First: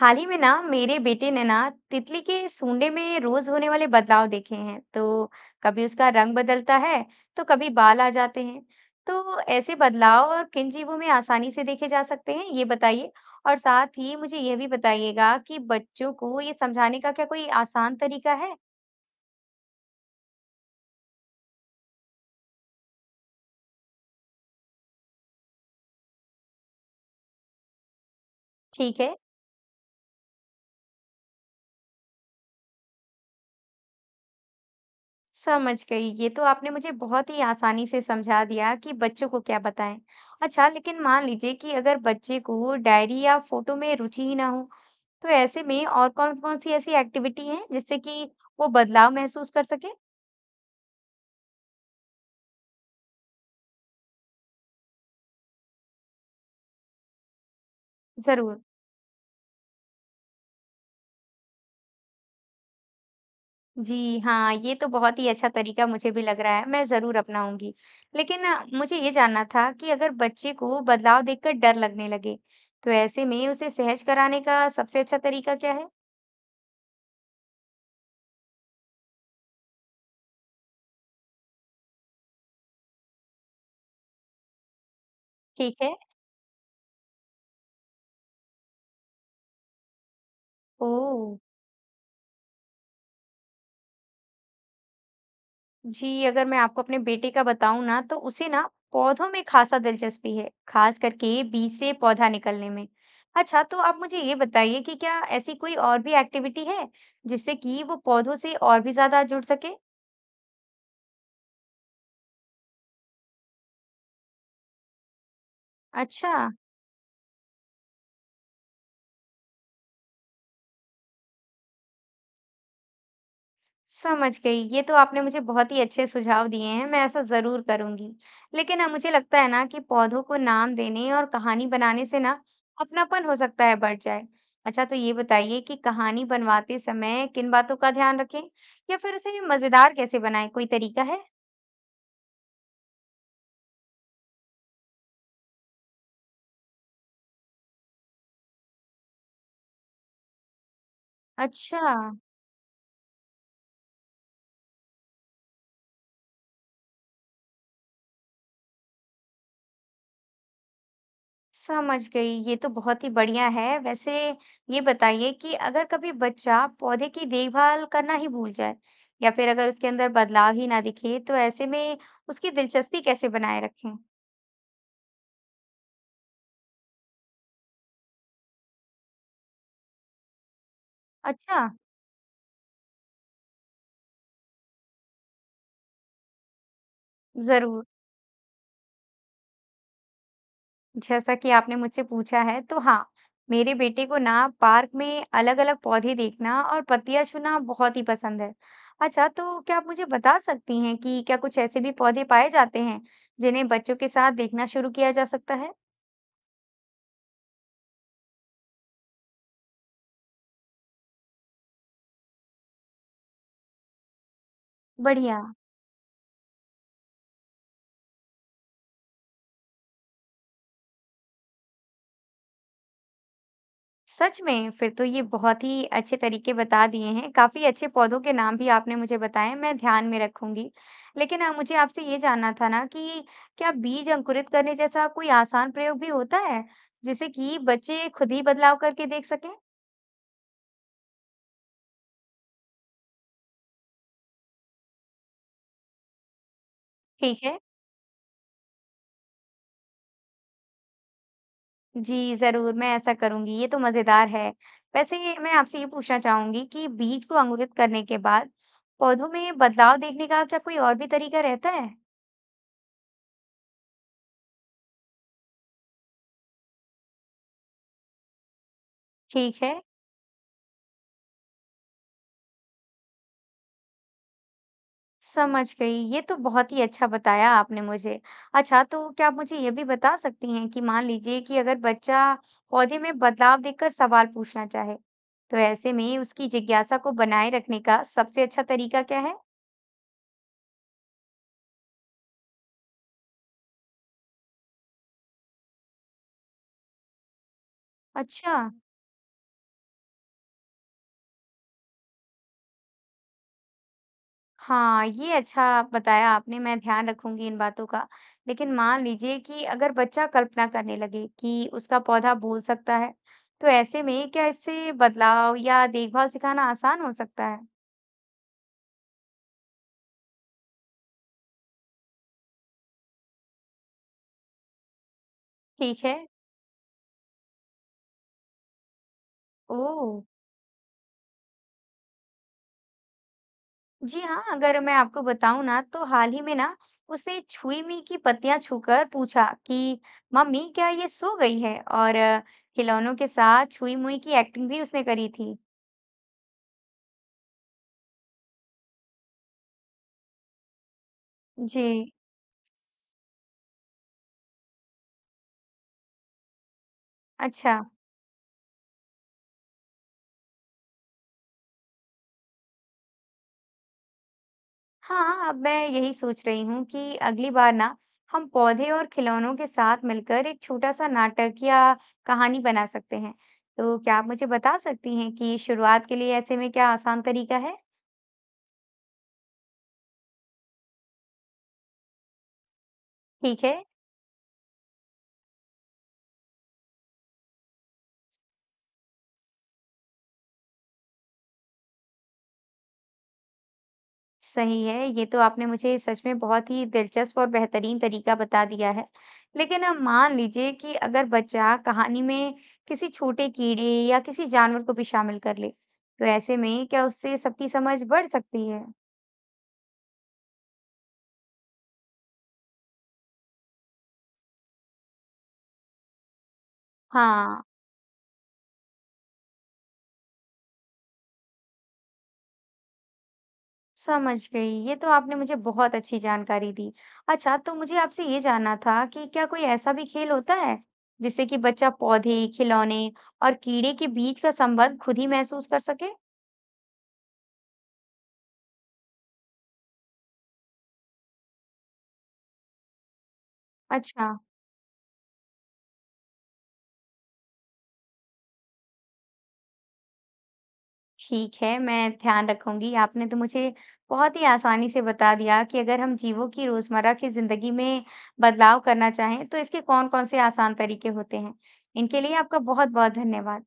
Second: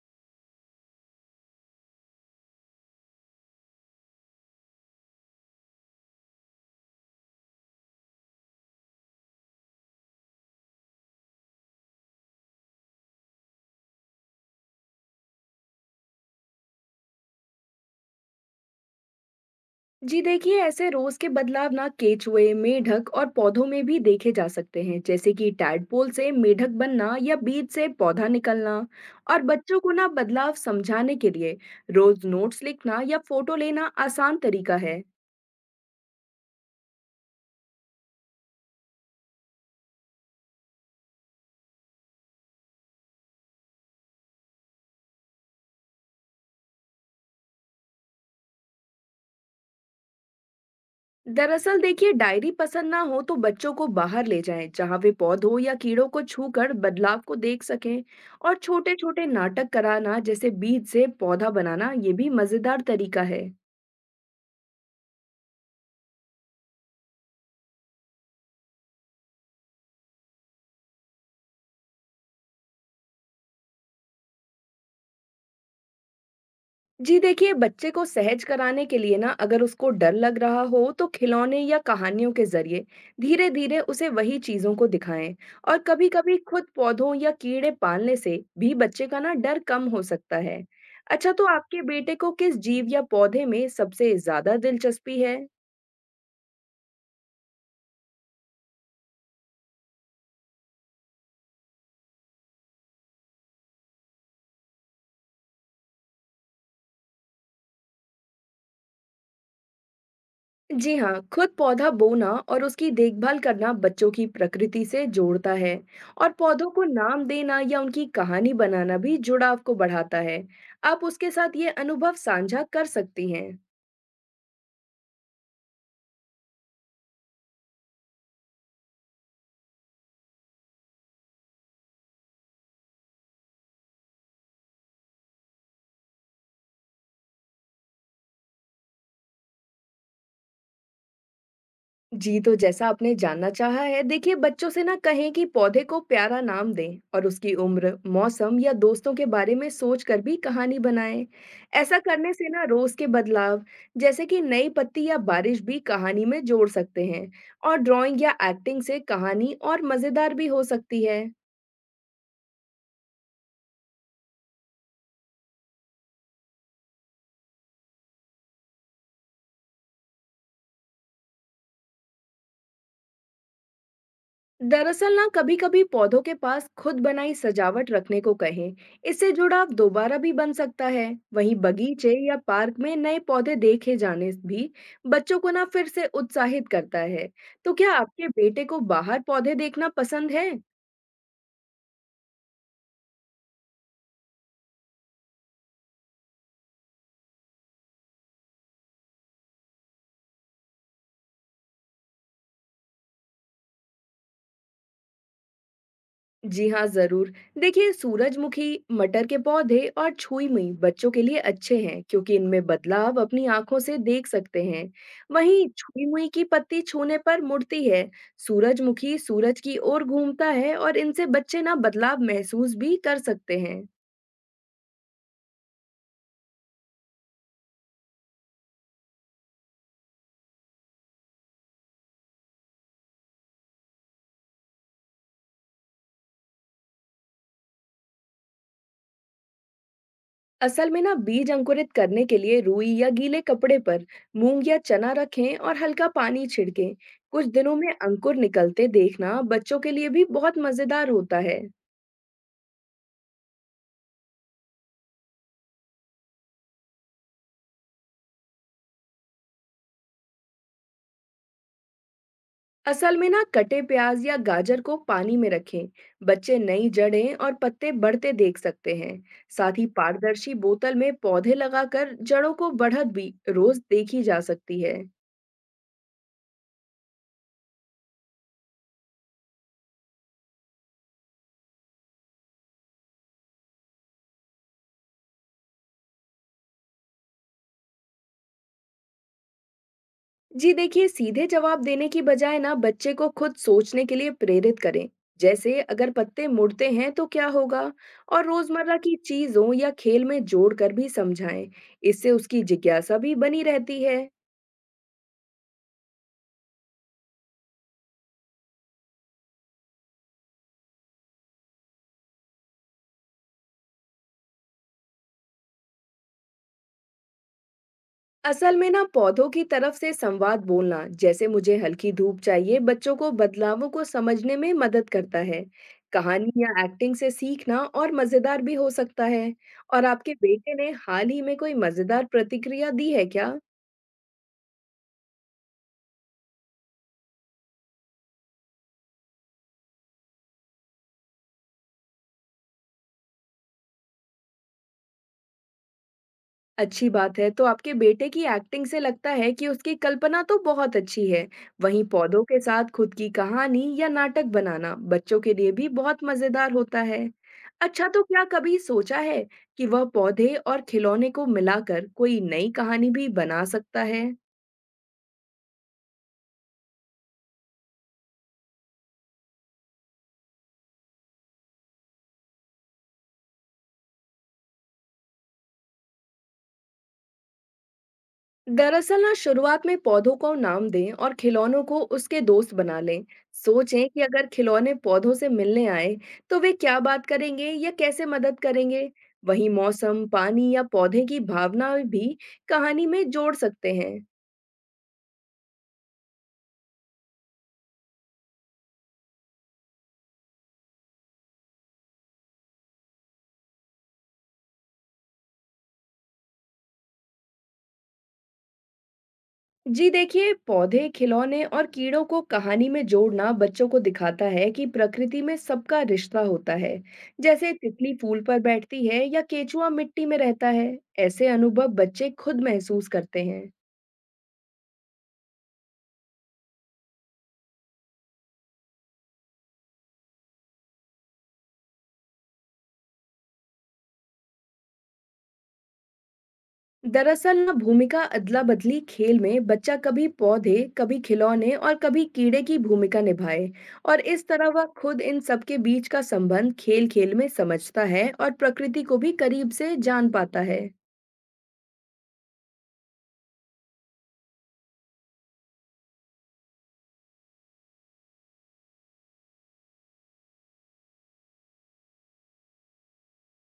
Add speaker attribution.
Speaker 1: हाल ही में ना मेरे बेटे ने ना तितली के सूंडे में रोज होने वाले बदलाव देखे हैं। तो कभी उसका रंग बदलता है, तो कभी बाल आ जाते हैं। तो ऐसे बदलाव और किन जीवों में आसानी से देखे जा सकते हैं ये बताइए। और साथ ही मुझे यह भी बताइएगा कि बच्चों को ये समझाने का क्या कोई आसान तरीका है।
Speaker 2: जी देखिए, ऐसे रोज के बदलाव ना केचुए, मेढक और पौधों में भी देखे जा सकते हैं। जैसे कि टैडपोल से मेढक बनना या बीज से पौधा निकलना।
Speaker 1: ठीक है।
Speaker 2: और बच्चों को ना बदलाव समझाने के लिए रोज नोट्स लिखना या फोटो लेना आसान तरीका है।
Speaker 1: समझ गई, ये तो आपने मुझे बहुत ही आसानी से समझा दिया कि बच्चों को क्या बताएं। अच्छा, लेकिन मान लीजिए कि अगर बच्चे को डायरी या फोटो में रुचि ही ना हो, तो ऐसे में और कौन-कौन सी ऐसी एक्टिविटी है जिससे कि वो बदलाव महसूस कर सके?
Speaker 2: दरअसल देखिए, डायरी पसंद ना हो तो बच्चों को बाहर ले जाएं जहां वे पौधों या कीड़ों को छूकर बदलाव को देख सकें। और
Speaker 1: ज़रूर।
Speaker 2: छोटे छोटे नाटक कराना जैसे बीज से पौधा बनाना ये भी मजेदार तरीका है।
Speaker 1: जी हाँ, ये तो बहुत ही अच्छा तरीका मुझे भी लग रहा है, मैं ज़रूर अपनाऊँगी। लेकिन मुझे ये जानना था कि अगर बच्चे को बदलाव देखकर डर लगने लगे, तो ऐसे में उसे सहज कराने का सबसे अच्छा तरीका क्या है?
Speaker 2: जी देखिए, बच्चे को सहज कराने के लिए ना अगर उसको डर लग रहा हो तो खिलौने या कहानियों के जरिए धीरे-धीरे उसे वही चीजों को दिखाएं।
Speaker 1: ठीक
Speaker 2: और
Speaker 1: है।
Speaker 2: कभी-कभी खुद पौधों या कीड़े पालने से भी बच्चे का ना डर कम हो सकता है।
Speaker 1: ओह!
Speaker 2: अच्छा, तो आपके बेटे को किस जीव या पौधे में सबसे ज्यादा दिलचस्पी है?
Speaker 1: जी, अगर मैं आपको अपने बेटे का बताऊं ना, तो उसे ना पौधों में खासा दिलचस्पी है, खास करके बीज से पौधा निकलने में। अच्छा, तो आप मुझे ये बताइए कि क्या ऐसी कोई और भी एक्टिविटी है जिससे कि वो पौधों से और भी ज्यादा जुड़ सके?
Speaker 2: जी हाँ, खुद पौधा बोना और उसकी देखभाल करना बच्चों की प्रकृति से जोड़ता है। और
Speaker 1: अच्छा।
Speaker 2: पौधों को नाम देना या उनकी कहानी बनाना भी जुड़ाव को बढ़ाता है। आप उसके साथ ये अनुभव साझा कर सकती हैं।
Speaker 1: स समझ गई। ये तो आपने मुझे बहुत ही अच्छे सुझाव दिए हैं, मैं ऐसा ज़रूर करूँगी। लेकिन ना मुझे लगता है ना कि पौधों को नाम देने और कहानी बनाने से ना अपनापन हो सकता है बढ़ जाए। अच्छा, तो ये बताइए कि कहानी बनवाते समय किन बातों का ध्यान रखें या फिर उसे मज़ेदार कैसे बनाएँ, कोई तरीका है?
Speaker 2: जी, तो जैसा आपने जानना चाहा है, देखिए बच्चों से ना कहें कि पौधे को प्यारा नाम दें और उसकी उम्र, मौसम या दोस्तों के बारे में सोच कर भी कहानी बनाएं।
Speaker 1: अच्छा।
Speaker 2: ऐसा करने से ना रोज के बदलाव, जैसे कि नई पत्ती या बारिश भी कहानी में जोड़ सकते हैं। और ड्राइंग या एक्टिंग से कहानी और मजेदार भी हो सकती है।
Speaker 1: समझ गई, ये तो बहुत ही बढ़िया है। वैसे ये बताइए कि अगर कभी बच्चा पौधे की देखभाल करना ही भूल जाए या फिर अगर उसके अंदर बदलाव ही ना दिखे, तो ऐसे में उसकी दिलचस्पी कैसे बनाए रखें।
Speaker 2: दरअसल ना कभी-कभी पौधों के पास खुद बनाई सजावट रखने को कहें, इससे जुड़ाव दोबारा भी बन सकता है। वहीं
Speaker 1: अच्छा।
Speaker 2: बगीचे या पार्क में नए पौधे देखे जाने भी बच्चों को ना फिर से उत्साहित करता है। तो
Speaker 1: जरूर।
Speaker 2: क्या आपके बेटे को बाहर पौधे देखना पसंद है?
Speaker 1: जैसा कि आपने मुझसे पूछा है, तो हाँ, मेरे बेटे को ना पार्क में अलग अलग पौधे देखना और पत्तियां छूना बहुत ही पसंद है। अच्छा, तो क्या आप मुझे बता सकती हैं कि क्या कुछ ऐसे भी पौधे पाए जाते हैं जिन्हें बच्चों के साथ देखना शुरू किया जा सकता है।
Speaker 2: जी हाँ, ज़रूर। देखिए सूरजमुखी, मटर के पौधे और छुई-मुई बच्चों के लिए अच्छे हैं क्योंकि इनमें बदलाव अपनी आँखों से देख सकते हैं।
Speaker 1: बढ़िया।
Speaker 2: वहीं छुई-मुई की पत्ती छूने पर मुड़ती है, सूरजमुखी सूरज की ओर घूमता है और इनसे बच्चे ना बदलाव महसूस भी कर सकते हैं।
Speaker 1: सच में! फिर तो ये बहुत ही अच्छे तरीके बता दिए हैं, काफ़ी अच्छे पौधों के नाम भी आपने मुझे बताएँ, मैं ध्यान में रखूँगी। लेकिन मुझे आपसे ये जानना था ना कि क्या बीज अंकुरित करने जैसा कोई आसान प्रयोग भी होता है, जिससे कि बच्चे खुद ही बदलाव करके देख सकें?
Speaker 2: असल में ना बीज अंकुरित करने के लिए रुई या गीले कपड़े पर मूंग या चना रखें और हल्का पानी छिड़कें।
Speaker 1: ठीक
Speaker 2: कुछ
Speaker 1: है।
Speaker 2: दिनों में अंकुर निकलते देखना बच्चों के लिए भी बहुत मज़ेदार होता है।
Speaker 1: जी, ज़रूर, मैं ऐसा करूँगी, ये तो मज़ेदार है। वैसे मैं आपसे ये पूछना चाहूँगी कि बीज को अंकुरित करने के बाद पौधों में बदलाव देखने का क्या कोई और भी तरीका रहता है?
Speaker 2: असल में ना कटे प्याज या गाजर को पानी में रखें, बच्चे नई जड़ें और पत्ते बढ़ते देख सकते हैं।
Speaker 1: ठीक है।
Speaker 2: साथ ही पारदर्शी बोतल में पौधे लगाकर जड़ों को बढ़त भी रोज देखी जा सकती है।
Speaker 1: समझ गई। ये तो बहुत ही अच्छा बताया आपने मुझे। अच्छा, तो क्या आप मुझे ये भी बता सकती हैं कि मान लीजिए कि अगर बच्चा पौधे में बदलाव देखकर सवाल पूछना चाहे, तो ऐसे में उसकी जिज्ञासा को बनाए रखने का सबसे अच्छा तरीका क्या है?
Speaker 2: जी देखिए, सीधे जवाब देने की बजाय ना बच्चे को खुद सोचने के लिए प्रेरित करें, जैसे अगर पत्ते मुड़ते हैं तो क्या होगा। और
Speaker 1: अच्छा।
Speaker 2: रोजमर्रा की चीजों या खेल में जोड़कर भी समझाएं, इससे उसकी जिज्ञासा भी बनी रहती है।
Speaker 1: हाँ, ये अच्छा बताया आपने, मैं ध्यान रखूंगी इन बातों का। लेकिन मान लीजिए कि अगर बच्चा कल्पना करने लगे कि उसका पौधा बोल सकता है, तो ऐसे में क्या इससे बदलाव या देखभाल सिखाना आसान हो सकता है?
Speaker 2: असल में ना पौधों की तरफ से संवाद बोलना, जैसे मुझे हल्की धूप चाहिए, बच्चों को बदलावों को समझने में मदद करता है।
Speaker 1: ठीक है।
Speaker 2: कहानी या एक्टिंग से सीखना और मजेदार भी हो सकता है। और
Speaker 1: ओह!
Speaker 2: आपके बेटे ने हाल ही में कोई मजेदार प्रतिक्रिया दी है क्या?
Speaker 1: जी हाँ, अगर मैं आपको बताऊं ना, तो हाल ही में ना उसने छुई मी की पत्तियां छूकर पूछा कि मम्मी क्या ये सो गई है। और खिलौनों के साथ छुई मुई की एक्टिंग भी उसने करी थी।
Speaker 2: अच्छी बात है। तो आपके बेटे की एक्टिंग से लगता है कि उसकी कल्पना तो बहुत अच्छी है।
Speaker 1: जी।
Speaker 2: वहीं पौधों के साथ खुद की कहानी या नाटक बनाना बच्चों के लिए भी बहुत मज़ेदार होता है।
Speaker 1: अच्छा।
Speaker 2: अच्छा, तो क्या कभी सोचा है कि वह पौधे और खिलौने को मिलाकर कोई नई कहानी भी बना सकता है?
Speaker 1: हाँ, अब मैं यही सोच रही हूँ कि अगली बार ना हम पौधे और खिलौनों के साथ मिलकर एक छोटा सा नाटक या कहानी बना सकते हैं। तो क्या आप मुझे बता सकती हैं कि शुरुआत के लिए ऐसे में क्या आसान तरीका है।
Speaker 2: दरअसल ना शुरुआत में पौधों को नाम दें और खिलौनों को उसके दोस्त बना लें।
Speaker 1: ठीक है।
Speaker 2: सोचें कि अगर खिलौने पौधों से मिलने आए तो वे क्या बात करेंगे या कैसे मदद करेंगे। वहीं मौसम, पानी या पौधे की भावना भी कहानी में जोड़ सकते हैं।
Speaker 1: सही है, ये तो आपने मुझे सच में बहुत ही दिलचस्प और बेहतरीन तरीका बता दिया है। लेकिन अब मान लीजिए कि अगर बच्चा कहानी में किसी छोटे कीड़े या किसी जानवर को भी शामिल कर ले, तो ऐसे में क्या उससे सबकी समझ बढ़ सकती है।
Speaker 2: जी देखिए, पौधे, खिलौने और कीड़ों को कहानी में जोड़ना बच्चों को दिखाता है कि प्रकृति में सबका रिश्ता होता है।
Speaker 1: हाँ।
Speaker 2: जैसे तितली फूल पर बैठती है या केचुआ मिट्टी में रहता है, ऐसे अनुभव बच्चे खुद महसूस करते हैं।
Speaker 1: समझ गई, ये तो आपने मुझे बहुत अच्छी जानकारी दी। अच्छा, तो मुझे आपसे ये जानना था कि क्या कोई ऐसा भी खेल होता है जिससे कि बच्चा पौधे खिलौने और कीड़े के बीच का संबंध खुद ही महसूस कर सके।
Speaker 2: दरअसल ना भूमिका अदला बदली खेल में बच्चा कभी पौधे, कभी खिलौने और कभी कीड़े की भूमिका निभाए। और
Speaker 1: अच्छा।
Speaker 2: इस तरह वह खुद इन सब के बीच का संबंध खेल खेल में समझता है और प्रकृति को भी करीब से जान पाता है।
Speaker 1: ठीक है, मैं ध्यान रखूँगी। आपने तो मुझे बहुत ही आसानी से बता दिया कि अगर हम जीवों की रोज़मर्रा की ज़िंदगी में बदलाव करना चाहें, तो इसके कौन-कौन से आसान तरीके होते हैं। इनके लिए आपका बहुत-बहुत धन्यवाद।